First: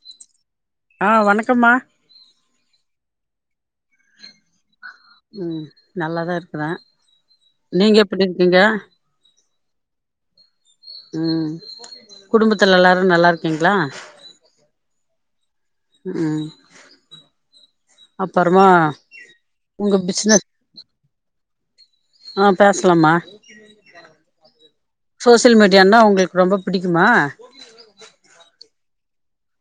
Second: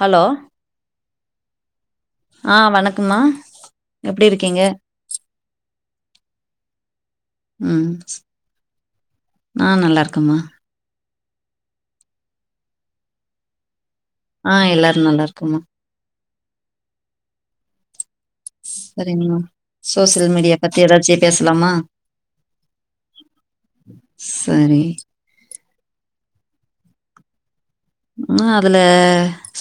Hello அ வணக்கம்மா கம்மா எப்டி இருக்கீங்க உம் நல்லாதா இருக்குற ம் நீங்க எப்டி இருக்கீங்க ஆ நல்லா இருக்கம்மா ம் குடும்பத்துல எல்லாரு நல்லா இருக்கீங்களா அ எல்லாரு நல்லா இருக்குமா உம் செரிங்க சோசியல் மீடியா பத்தி ஏதாச்சி பேசலாமா அ பேசலாமா சரி சோசியல் மீடியான்னா உங்களுக் ரொம்ப பிடிக்குமா உ அதுல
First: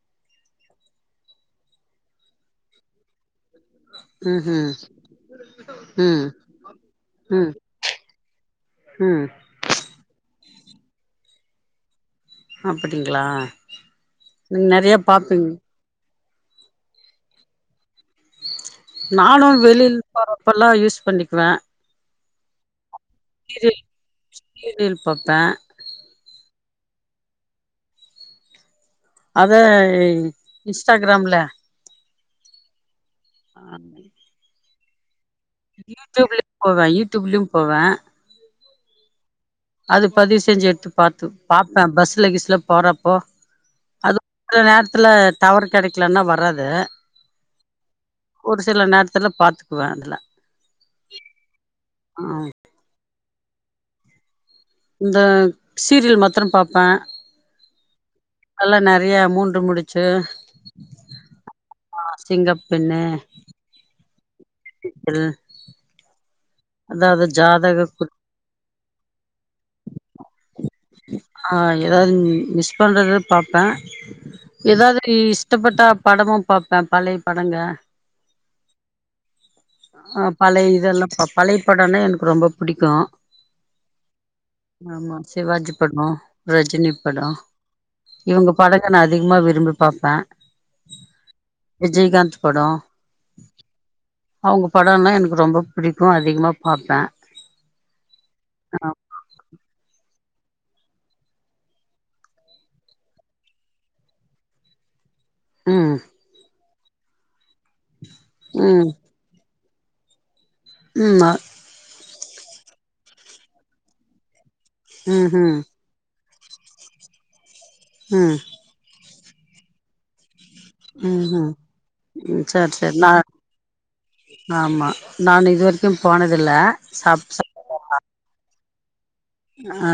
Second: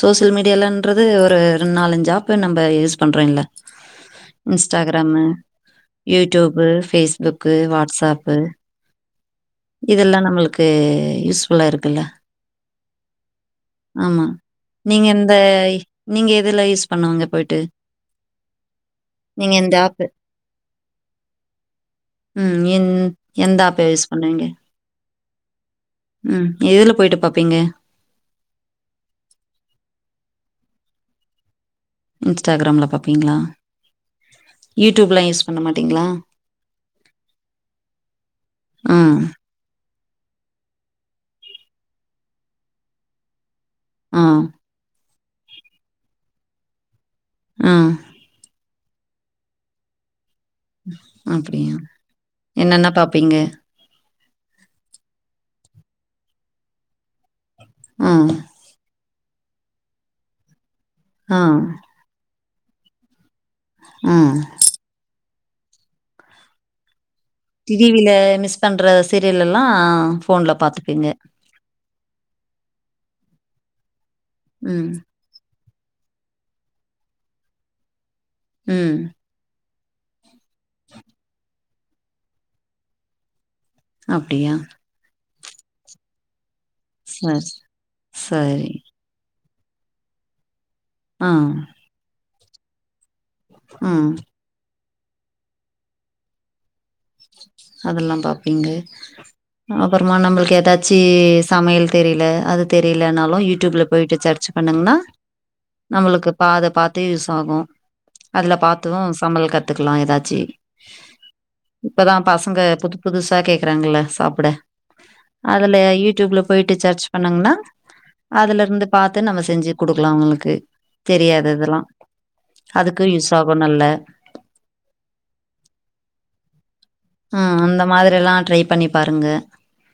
சோசியல் மீடியாலன்றது ஒரு ரெண் நாலஞ்சு ஆப்பு நம்ப யூஸ் பண்ற இல்ல ம் ம் இன்ஸ்டாகிராமு ம் யூடியூபு ம் பேஸ்புக்கு வாட்ஸ்ஆப்பு ம் இதெல்லா நம்மளுக் து யூஸ் ஃபுல்லா இருக்குல்ல அப்டிங்களா ஆமா நெறைய நீங்க எந்த பாப்பீங் நீங்க எதுல யூஸ் பண்ணாங்க போயிட்டு நானு நீங்க எந்த வெளில் ஆப்பு போறப்பெல்லா யூஸ் பண்ணிக்குவ ம் எந் எந்த ஈசி ஆப்ப மிதிரு பாப்ப உம் எதுல போயிட்டு பாப்பீங்க அத இன்ஸ்டாகிராம்ல இன்ஸ்டாகிராம்ல பாப் அ யுடியூப்ல ஸ் யுடியூப்லயு போவ யுடியூப்லும் போவ ஆஹ் அது பதிவு செஞ்சு எடுத்து பார்த்து பாப்பேன் பஸ்ல கிஷ்லா போறப்போ அது ஆ, நேரத்துல டவர் கிடைக்கலன்னா வராது ஆஹ் ஒரு சில நேரத்துல பாத்துக்குவேன் அதுல அப்படியா ம் என்னன்னா பா ப்பிங்க இந்த சீரியல் மாத்திரம் பாப்பேன் ஆஹ் நெறய மூன்று முடிச்சு ஆஹ் சிங்க பெண்ணே உம் அதான் அது டிவில மிஸ் பண்ற சீரியல் எல்லாம் ஃபோன்ல பாத்துப்பீங்க ஆ ஏதாவது மிஸ் பண்றது பார்ப்பேன் ம், ஏதாவது இஸ் இஷ்டப்பட்ட படமும் பார்ப்பேன் பழைய படங்க உம் ஆஹ் பழைய இதல்லாம் பாப் பழைய படம்னா எனக்கு ரொம்ப புடிக்கும் அப்டியா சிவாஜி படம் ரஜினி படம் சரி, இவங்க சரி. படங்க நான் அதிகமா விரும்பி திரும்பி பாப்பேன் விஜய்காந்த் படம் ம்ம் படம்னா எனக்கு ரொம்ப புடிக் அதிகமா பாப் அதெல்லாம் பாப்பீங்க அப்றமா நம்மளுக் ஏதாச்சு சமையல் தெரியல அது தெரியலனாலும் யூடியூப்ல போயிட்டு சர்ச் பண்ணுங்கன்னா ம் நம்மளுக்கு பாத பத் யூஸ் ஆகும் அதுல பாத்து தான் சமையல் கத் பாத்துக்கலா ஏதாச்சு ம்மா இப்பதான் பசங்க புது புதுசா கேக்குறாங்கல்ல சாப்பிட ம்ஹூம் அதுல யூடியூப்ல போயிட்டு சர்ச் பண்னாங்களா ம் அதுல இருந்து பாத் நம்ம செஞ்சு குடுக்கலாம் அவங்களுக்கு ம் தெரியாது ம் இதெல்லாம் ம் சேரி சேரி நா அதுக்கு யூஸ் ஆகும் நல்ல ஆமா நான் இது வரைக்கும் போனதில்ல சாப் ம் சாப்டதில்ல அந்த மாதிரி இலான் ட்ரை பண்ணி பாருங்க ஆ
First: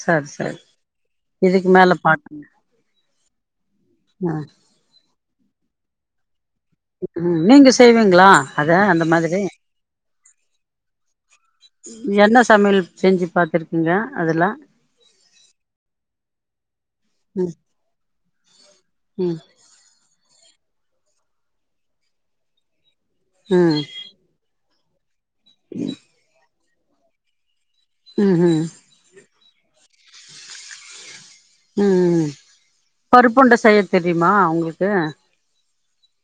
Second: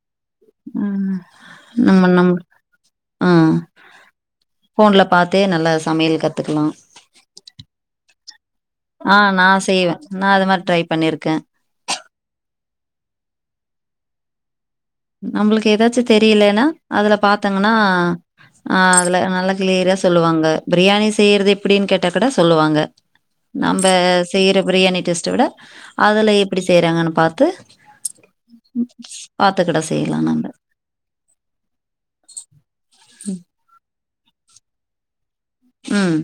சரி சரி ம் இதுக்கு மேல பாக்கங்க ஆ ஆ பாத்தே நல்ல சமையல் கத் உம் நீங்க செய்வீங்களா அத அந்த ஆ மாதிரி நான் செய்வேன் நான் அது மாரி ட்ரை பண்ணிருக்கேன் எந்த சமையல் செஞ்சி பாத்துருக்கிங்க அதுல நமளுக்கு ஏதாச்சி தெரியலனா அதல ம் பாத்தங்கனா ஆஹ அதுல ம் நல்லா கிளீயரா சொலுவாங்க பிரியாணி செய்யறது எப்படின்னு கேட்டா கூட சொல்லுவாங்க ம் நம்ப செய்ற பிரியாணி டெஸ் விட அதுல எப்படி செய்யிறாங்கனு பாத்து ம் ம் த்தகடை செய்யலாம் நாங்க ஆ பருப்புண்ட செய்யத் தெ தெரியமா உங்களுக்கு ம்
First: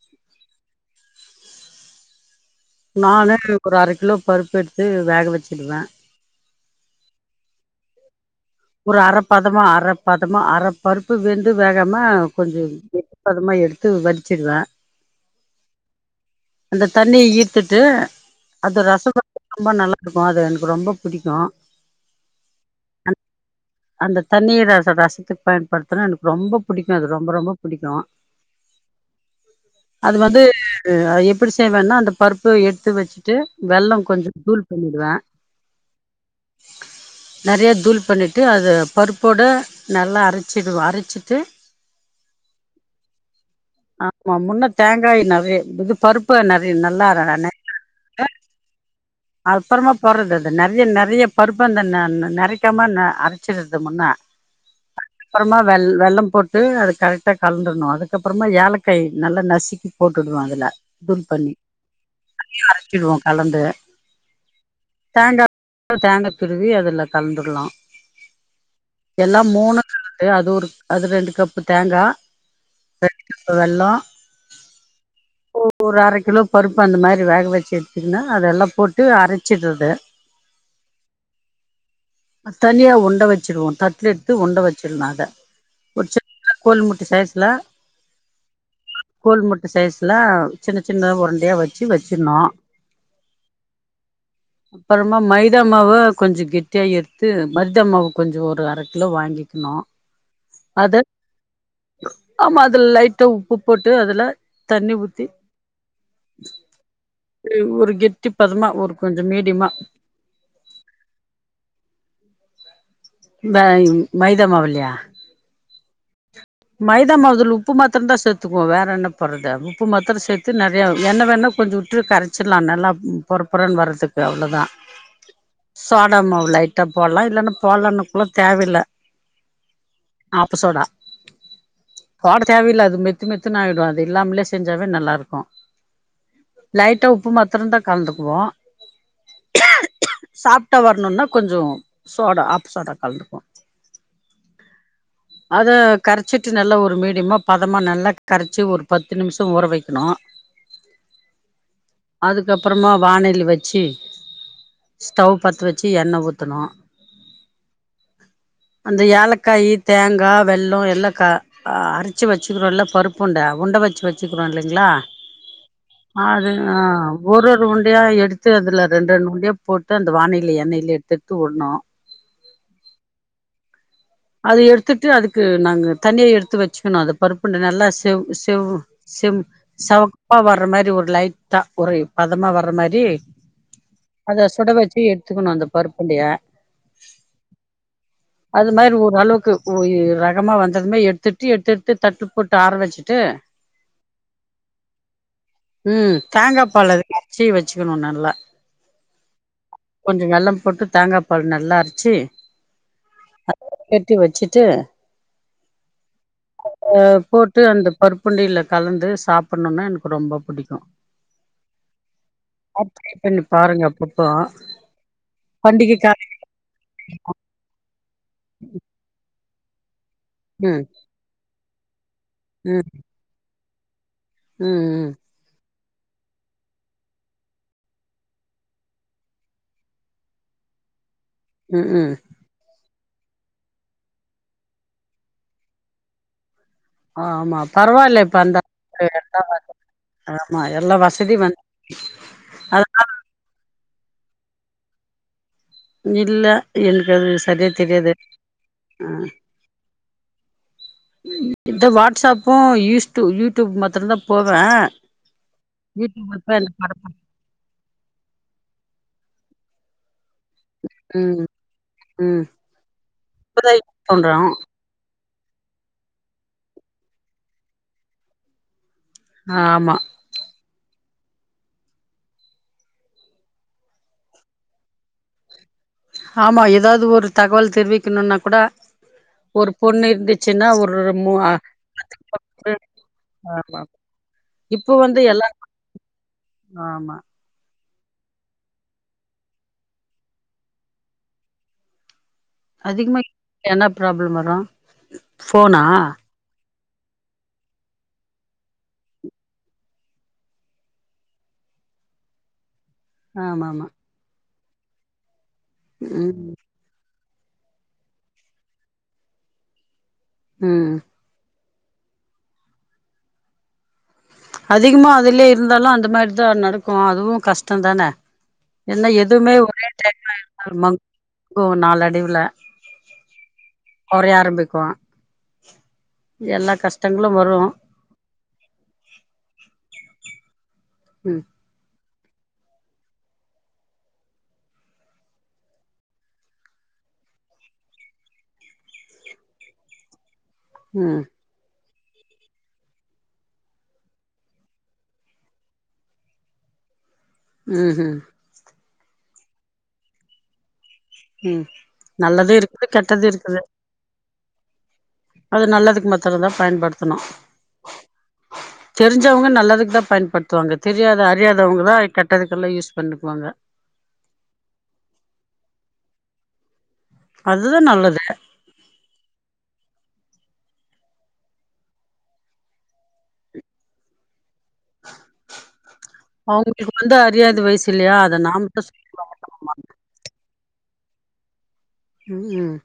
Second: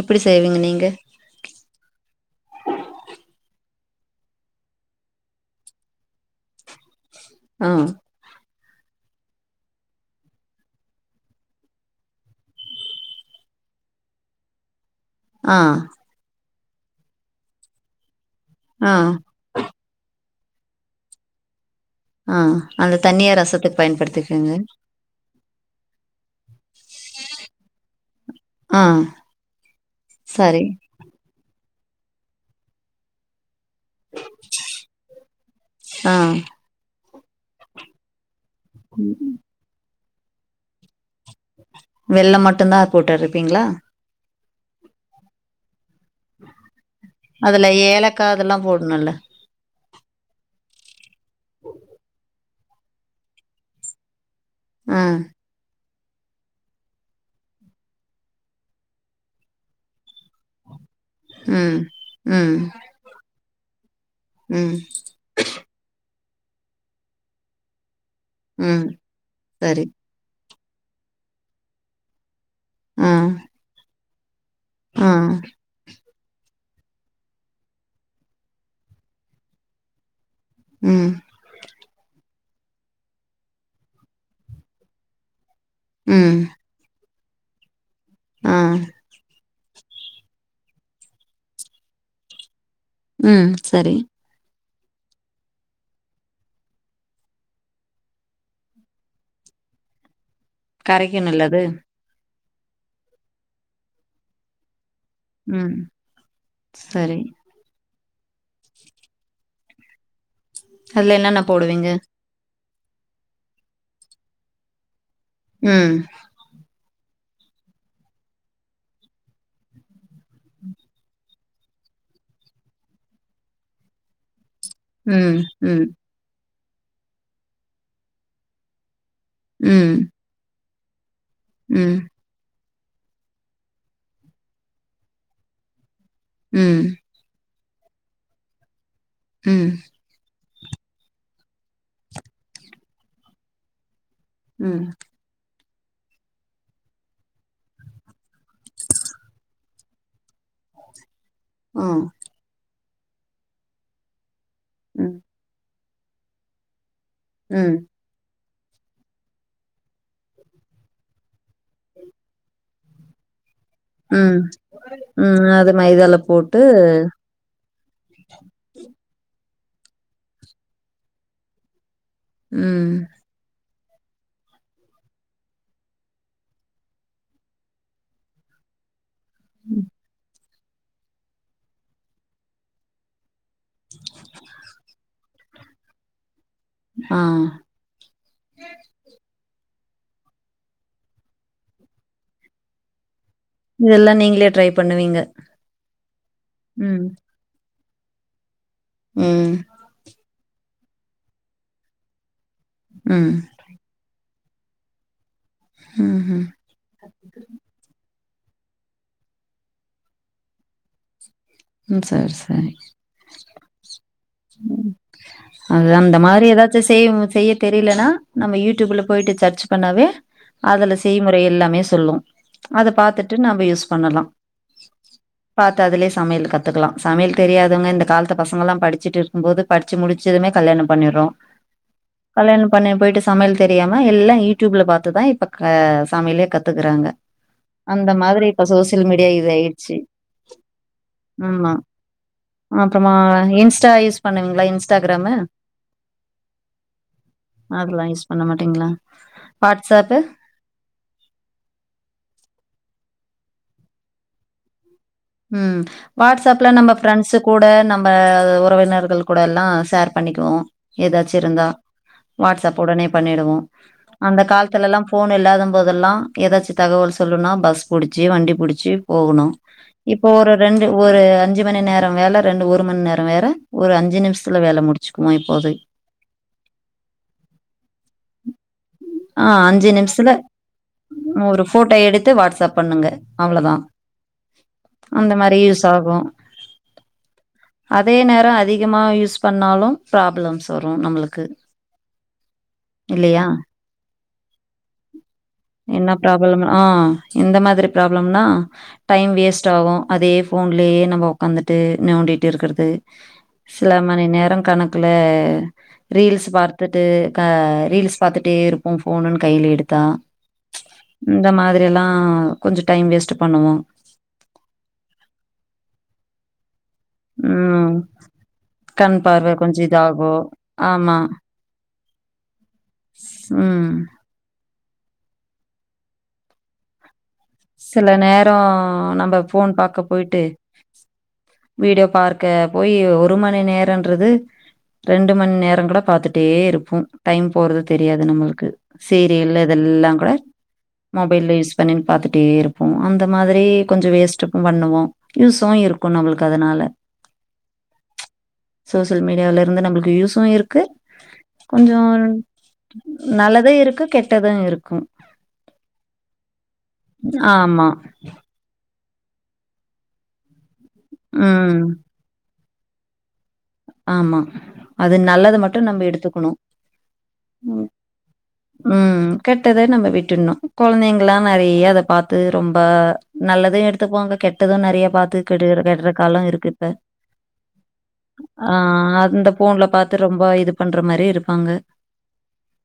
எப்படி செய்விங்க நீங்க நானு ஒரு அரை கிலோ பருப்பு எடுத்து வேக வச்சுடுவேன் ஆ ஒரு அரைப்பதமா அரைப்பாதமா அரைப்பருப்பு வெந்து வேகாம கொஞ்சம் வெப்பதமா எடுத்து வடிச்சிருவேன் ஆ அந்த தண்ணிய ஈத்துட்டு அது ஆ ரசம்குல ரொம்ப நல்லா இருக்கும் பா அது எனக்கு ரொம்ப பிடிக்கும் ஆ அந்த தண்ணிய ரசத் அந்த தண்ணீர அந்த ரசதுக்கு பயன்படுத்துனா எனக்கு ரொம்ப பிடிக்கே அது ரொம்ப ரொம்ப பிடிக்கே ஆ அது வந்து சரி எப்படி செய் தேவேனா அந்த பருப்பு எடுத்து வச்சுட்டு வெள்ளம் கொஞ்சம் தூள் பண்ணிடுவே ஆ நெறய தூள் பண்ணிட் ட்டு அது பருப்போட நல்லா அரச்சிடு வா அரச்சிட்டு வெள்ள மட்டுதா போட்டுருபிங்களா ஆ முன்ன தேங்காய் நாவே [unintelligible] பருப்ப நெறி நல்லா அறனே அதுல ஏலக்கா அதெல்லா போடணுல்ல அபறமா போறது அது நெறய நெறயப் பருப் பந்தண்ண நறிக் [unintelligible] அரச்சிடுதும்ன ஆ அப்பறமா வெல் வெள்ளம் போட்டு அது கரெக்டாக கலந்துர்ணும் அதுக்கப்பறமா ஏலக்காய் நல்லா நசுக்கி போட்டுருணும் அதுல துள் பண்ணி ம் ம் தனியா அரச்சிடுவோம் கலந் த ம் [unintelligible] திருவி அதுல கலந்துடலாம் ம் எல்லாம் மூணு சரி [unintelligible] அது ஒரு அது ரெண்டு கப்பு தேங்கா ஆ [unintelligible] வெள்ளம் ஆ ஒரு அர கிலோ பருப்பு அந்த மாரி வேக வச்சு எடுத்துகின்ன அதெலா போட்டு ட்டு அரச்சிடுது உம் தனியா ஒண்ட வச்சுருவோம் தட்ல எடுத்து ஒண்ட வச்சுருனு அத ஒச்ச ம் [unintelligible] கோல்முட் சாஸ் ல ஆ குள்முட்ட சைஸ்ல சின்ன சின்ன உருண்டயா வச்சு வச்சுந்தோம் உம் சரி அப்பறமா மைதா மாவு கொஞ்ச கெட்டியா எத்து மைதா மாவு கொஞ்ச ஒரு அர கிலோ வாங்கிக்கணோ கரைக்கணல்லது ஆம்மா அதுல லைட்டா உப்பு போட்டு அதுல தண்ணி ஊத் தி ம் சரி ஒரு கெத் போதுமா ஒரு கொஞ்ச மீடியமா அதுல என்னன்ன போடுவீங்க பேக் மைதா மாவுலையா ம் மைதா மாவு உப்பு மாத்தரம் தான் சேத்துக்குவோம் வேற என்ன போடுறது உப்பு மாத்திரம் சேர்த்து நறையா எண்ண வேணா கொஞ்ச விட்டு கரச்சிடலாம் நல்லா பொறபொறனு வரதுக்கு அவ்ளோ தான் உம் உம் டா போடலாம் இல்லன்னா போடலனா கூட தேவையில்ல ம். ஆப்ப சோடா ம். தோடு தேவையில்ல அது மெத்து மெத்துன்ன ஆயிடும் அது இல்லாமலே செஞ்சாவே நல்லா இருக்கும் ம். லைட்டா உப்பு மாத் திறந்தா காலத்துகக்குவோம் ம் சாப்பிடா வரணுமனா கொஞ்ச சோடா ஆப்பு சோடா கலந்துகோ உம் அத கரைச்சிட்டு நல்லா ஒரு மீடியமாக பதமாக நல்லா கரைச்சி ஒரு பத்து நிமிஷம் ஊற வைக்கணும் ஆ. அதுக்கப்ப அப்புறமா வானயில் வச்சு ம். ஸ்டவ் பத்து வச் சசி எண்ணெய ஊத்தணும் உம் அந்த ஏலக்காய் தேங்கா வெள்ளலோம் எ இல்ல கரைச்சு வச்சுக்குறோம் நல்லா பருப்புருண்ட உண்ட வச்சு ம். வச்சுக்கிறோ லா இல்லைங்களா ம். அது மைதால அது போட்டு ஒரு ஒரு உருண்டையா எடுத்து அதுல ரெண்டு ரெண்டு உண்டையா போட்டு அந்த வானையில எண்ணெய்ல எடுத்து எடுத்து உடனும் ம் அது எடுத்துட்டு அதுக்கு நாங்க தனியா எடுத்து வச்சிக்கனும் அது பருப்புணு நல்லா செவ் செவ் சேம் சவ் அப்பா வர்ற மாதிரி ஒரு லைட்டா ஒரு பதமா வரமாதிரி அத சுட வச்சு எ கத்துக்கணும் அந்த பருப்பு உருண்டையடைய ஆ அளவுக்கு பேய் வேகமா வந்தது எடுத்துட்டு எடுத்து எடுட்டு தட்டு போட்டு ஆர வச்சிட்டு இதெல்லாம் நீங்களே ட்ரை பண்ணுவீங்க உம் வச்சுகண நல்லா உம் கொஞ்ச வெள்ளம் போட்டு தேங்காபால் நல்லா அரைச்சி ம் குட்டி வச்சிட்டு ம்ஹ்ம். அஹ் போட்டு அந்த பருப் புண்டைய்ல கலந்து சாப்புணும்னா எனக்கு ரொம்ப புடிக்கும் ம் சரி சரி பண்ணி பாருங்க அப்பப்போ ம் பண்டிகை அ அந்த கால மாதிரி ஏதாச்சும் செய் செய்ய தெரிலனா நம்ம யூடிப்ல போயிட்டு சர்ச் பண்ணாவே ம் அதுல செய்முறை எல்லாமே சொல்லும் ம் அத பாத்துட்டு நம்ப யூஸ் பண்ணலாம் ம் பாத் த துலே சமையல் கத்துக்கலா சமையல் தெரியாதவங்க இந்த காலத்த பசங்கள் எல்லாம் படிச்சுட்டு இருக்கும் போது படிச்சி முடிச்சதுமே கல்யாணம் பண்ணிறோம் ம் ம் ம் கல்யாண பணி போயிட்டு சமையல் தெரியாம எல்லாம் யூடியூப்ல பாத்துதான் இப்ப சமைலே கத்து கத்துகுறாங்க ஆமா அந்த பரவால்ல மாதிரி அந்த இப்ப சோசியல் மீடியா எல்லா இது ஆயிச்சு ஆமா எல்லா வசதி வந்து இம்மா அத அப்றமா ஸ்டா யூஸ் பண்ணுவிங்களா இன்ஸ்டாகிராமு இல்ல எனக்கு அது சரியா அதெல்லா தெரியாது யூஸ் பண்ண மாட்டீங்களா அஹ் வாட்ஸ்அப்பு இந்த வாட்ஸ்அப்பூ யூஸ்டு யூடியூப் மட்டுதா போவே உம் யூடியூப் இப்ப வாட்ஸ்ஆப்ல எனக்கு நம்ம படத்த ஃப்ரெண்ட்ஸ் கூட நம்ப உறவினர் கூட லா சேர் பண்ணிகுவோம் எதாச்சும் ம் இருந்தா ம் வாட்ஸ்ப் உடனே பண்ணிடுவோம் இப்பதா யூஸ் பண்றோ அந்த காலத்துலல் லா ஃபோன் இல்லாத போதெல்லா ஏதாச்சி தகவல் சொல்லணுன பஸ்புடிச்சி வண்டிப்புடிச்சி போகனு ஆமா ஒரு ரெண்டு ஒரு அஞ்சு மணி நேர வேல ரெண்டு ஒரு மணி நேரம் வேற ஒரு அஞ்சு நிமிஷத்துல வேல முடிச்சுக்குவோம் இப்போது ஆமா ஏதாவது ஒரு தகவல் தெரிவிக்குனுனா கூட ஆஹ் ஒரு அஞ்சு பொண்ணு நிமிஷத்துல இருந்துச்சுன்னா ஒரு மூ ஒரு போட்டோ எடுத்து வாட்ஸ்ப் பண்ணுங்க ஆமா அவளோதான் இப்ப வந்து அந்த எல்லா மாரி யூஸ் ஆகும் ஆமா அதே நேரம் அதிகமா யூஸ் பண்ணாலும் ப்ராப்ளம்ஸ் வரும் நம்மளுக்கு அதிகமா இல்லையா என்னா ப்ராப்ளம் வரும் அஹ் என்ன ப்ராப்ளம் ஆஹ் இந்த மாதிரி ப்ராப்ளம்னா டைம் வேஸ்ட் ஆகும் அதே ஃபோன்லயே நம்ம உக்காந்துட்டு நோண்டிட்டு இருக்றது ஆமாமா சில மணி நேரம் கணக்ல ரீல்ஸ் ம் பாத்துட்டு ரீல்ஸ் பார்த்துட்டே இருப்போ ஃபோனுன்னு கையில எடுத்தா ம் இந்த மாதிரி இத லா கொஞ்சோ டைம் வேஸ்ட் பண்ணுவோம் அதிகமா அதுலயே இருந்தாலும் அந்த மாதிரிதான் நடக் அதுவும் கஷ்டம் ம். தான ஏன்னா கண் பார்வை எதுவுமே கொஞ்சம் ஒரே டைம்ல இதாகும். யூஸ் ஆகுமா ஆமா. இதுல ம். குறைய ஆரம்பிக்கும் எல்லா கஷ்டம் சில நேரோ நம்ம ஃபோன் பாக்க போயி்ட்டு ம் வீடியோ பார்க்க போய் ஒரு மணி நேரன்றது ரெண்டு மணி நேரம் கூட பாத்துட்டே இருப்போ டைம் போறது தெரியாது நம்மளுக்கு சீரியல் இதெல்லா கூட ம் மொபைல்ய பண்ணி பாத்துட் அப்டி இருப்போம் அந்த மாதிரி கொஞ்சோ வேஸ்ட்டும் பண்ணுவோம் யூஸும் இருக்கும் நம்மளுக்கு அதனால உம் உம் சோசியல் மீடியாவில இருந்து நம்மளுக்கு யூஸும் இருக்கு உம் கொஞ்சம் நல்லது இருக்கு கெட்டது இருக்கு நல்லதும் கெட்டதும் இருக்கும். அது நல்லதுக்கு மட்டுதா பயன்படு ஆமா தெரிஞ்சவங்க நல்லதுக்கு தான் பயன்படுத்துவாங்க தெரியாத அறியாத அவங்க ம். தான் கெட்டது இதெல்லாம் யூஸ் பண்ணுக்குவாங்க ஆமா அது நல்லத மட்டும் நம்ம எடுத்துக்கணும் அதுதா நல்லது உம் கெட்டத நம்ம விட் குழந்தைங்களா நெறைய அத பாத்து ரொம்ப நல்லதே எடுத்துப்பாங்க கெட்டது இப்டிதா நெறைய பாத்து கெடு கெட்ற காலம் இருக்கு இப்ப அவங்களுக்கு வந்து அறியாத வயசு இல்லையா அத நாமதா சொல்லி ஆஹ் அந்த வளக்கணுமா ஃபோன்ல பாத்து ரொம்ப இது பண்ணுற மாதிரி இருப்பாங்க ம் ம்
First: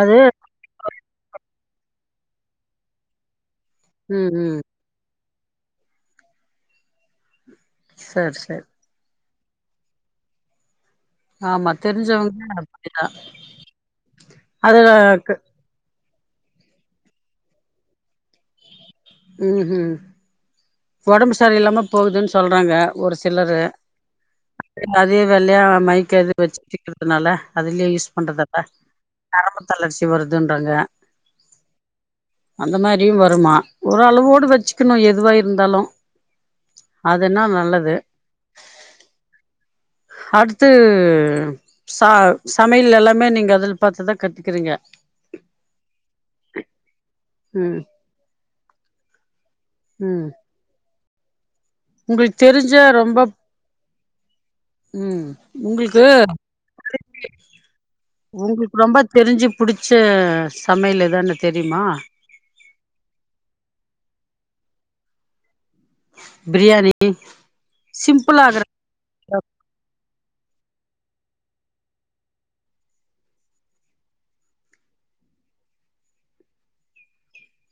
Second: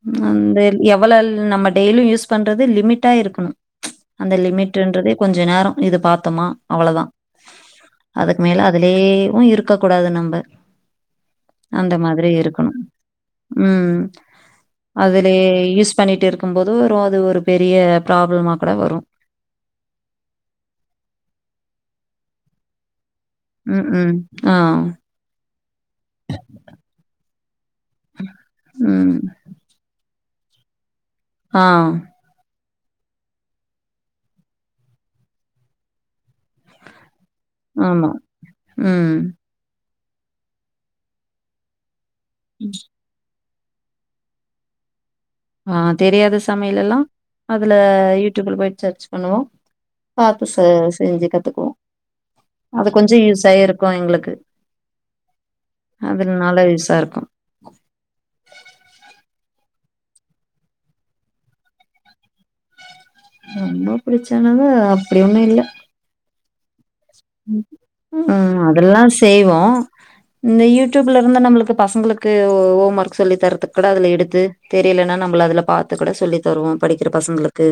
அது அந்த எவ்வளவு நமக் டெய்லியும் யூஸ் பண்றது லிமிட்டா இருக்கணும் ம் அந்த ம் லிமிட்ன்றது கொஞ்சோ நேரம் இது பாத்தோமா அவ்ளவுதான் சரி அதுக்கு சரி மேல அதுலயே உ இருக்கு இருக்க கூடாது நம்ம ஆமா அந்த மாதிரி தெரிஞ்சவங்க இருக்கணும் அப்படிதா ம்ம் அது அதுலயே யூஸ் பண்ணிட்டு இருக்கும் போது அது ஒரு பெரிய ப்ராப்ளமா கூட வரும் உம் ம் உடம்பு சரி இல்லாம போகுதுன்னு சொல்றாங்க ஒரு சிலரு ம், ம். ஆ, அதே வெளையா மைக்கு எது வச்சுக்கிறதுனால அதுலயே யூஸ் பண்றதுல்ல ம். நரம்பு தளர்ச்சி வரு [unintelligible] ஆஹ் அந்த மாதிரியும் வருமா ஓரளவோடு வச்சுக்கணும் எதுவா இருந்தாலும் ஆமா உம் அடுத்து ச சமையல் எல்லாமே நீங்க அதில் பாத்துதான் கத்துக்கிறிங்க ஆ தெரியாத சமையலல்லாம் அதுல ம் யூடியூப்ல போய் போய் சர்ச் பண்ணுவோம் ம் பாத்து சாஸ் செஞ்சு கத்துக்குவோம் உங்களுக்கு தெரிஞ்ச அது கொஞ்சோ ரொம்ப யூஸா இருக்கு எங்களுக்கு ம்ம் உங்களுக்கு அதுனால யூஸா இருக்கு உங்களுக்கு ரொம்ப தெரிஞ்சு புடிச் ச சமையல் எதுன்னு தெரியுமா ரொம்ப பிடிச்சது அப்படி ஒன்னும் இல்ல பிரியாணி சிம்பிள் ம்ம் ஆகுற அதெல்லாம் செய்வோம் இந்த யூ யூடியூப்ல இருந்த நம்மளுக்கு பசங்களுக்கு ஹோம் ஒர்க் சொல்லி தரதுக்கு கூட அதல எடுத்து தெரியலன்னா நம்மள அதல பாத்து கூட சொல்லி தருவோம் படிக்கிற பசங்களுக்கு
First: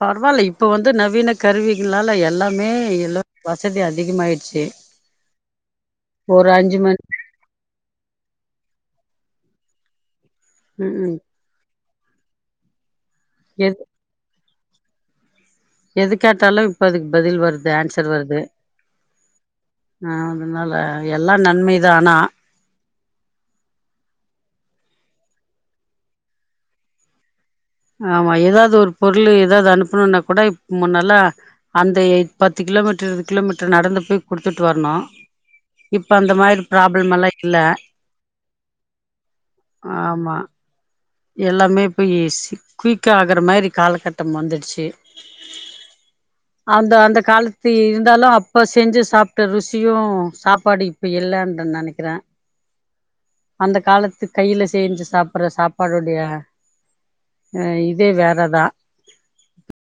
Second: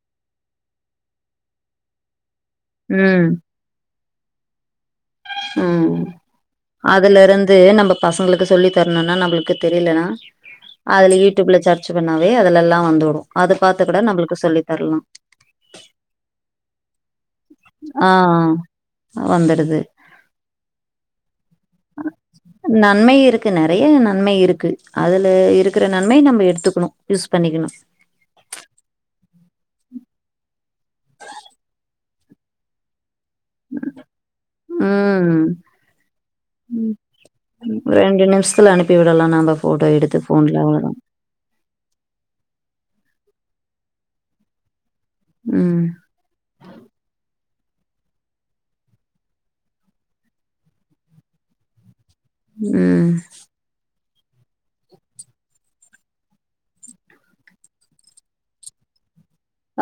பரவாயில்ல இப்ப வந்து நவீன கருவிகளால எல்லா மே எல்லா ம் வசதி ஆச்சு அதிகமாயீடுச்சு உம் அதுல இருந்து நம்ம பசங்களுக்கு சொல்லி தரணும்னா நம்மளுக்கு தெரிலனா ம் ம் அதுல யூடியூப்ல சர் ச்சு பண்ணாவே அதலெல்லாம் வந்துடும் அத பாத்து கூட நம்மளுக்கு சொல்லி வரலாம் எதுக்கேட்டாலும் இப்ப அதுக்கு பதில் வருது ஆன்சர் ஆ வருது வந்துடுது ஆஹ் அதனால எல்லாம் நன்மைதான் ஆனா நன்மை இருக்கு நெறைய நன்மை இருக்கு அதுல இருக்கிற நன்மை நாம எடுத்துக்கனோ யூஸ் பண்ணிக்கலாம் ஆமா ஏதாவது ஒரு பொருள் ஏதாவது அனுப்பணும்னா கூட முன்னல்லா அந்த பத்து கிலோமீட்டர் இருக்கு உம் இப்ப அந்த மாரி ப்ராப்ளம் எல்லா இல்ல உ ரெண்டு நிமிஷத்துல அனுப்பி விடலாம் நாம ஃபோட்டோ எடுத்து ஆமா ஃபோன்ல அவளோ தான் எல்லாமே இப்போ ஈசி குயிக்கா ஆகுற மாதிரி காலகட்ட வந்துச்சி ம் அந்த அந்த கால இருந்தாலும் அப்போ செஞ்சு சாப்ட்ட ருசியும் சாப்பாடும் இப்போ இல்லன்று நெனைக்கிறேன் உம் கையில செஞ்சு சாப்பிடற சாப்பா டுடைய அ இதே வேறதான்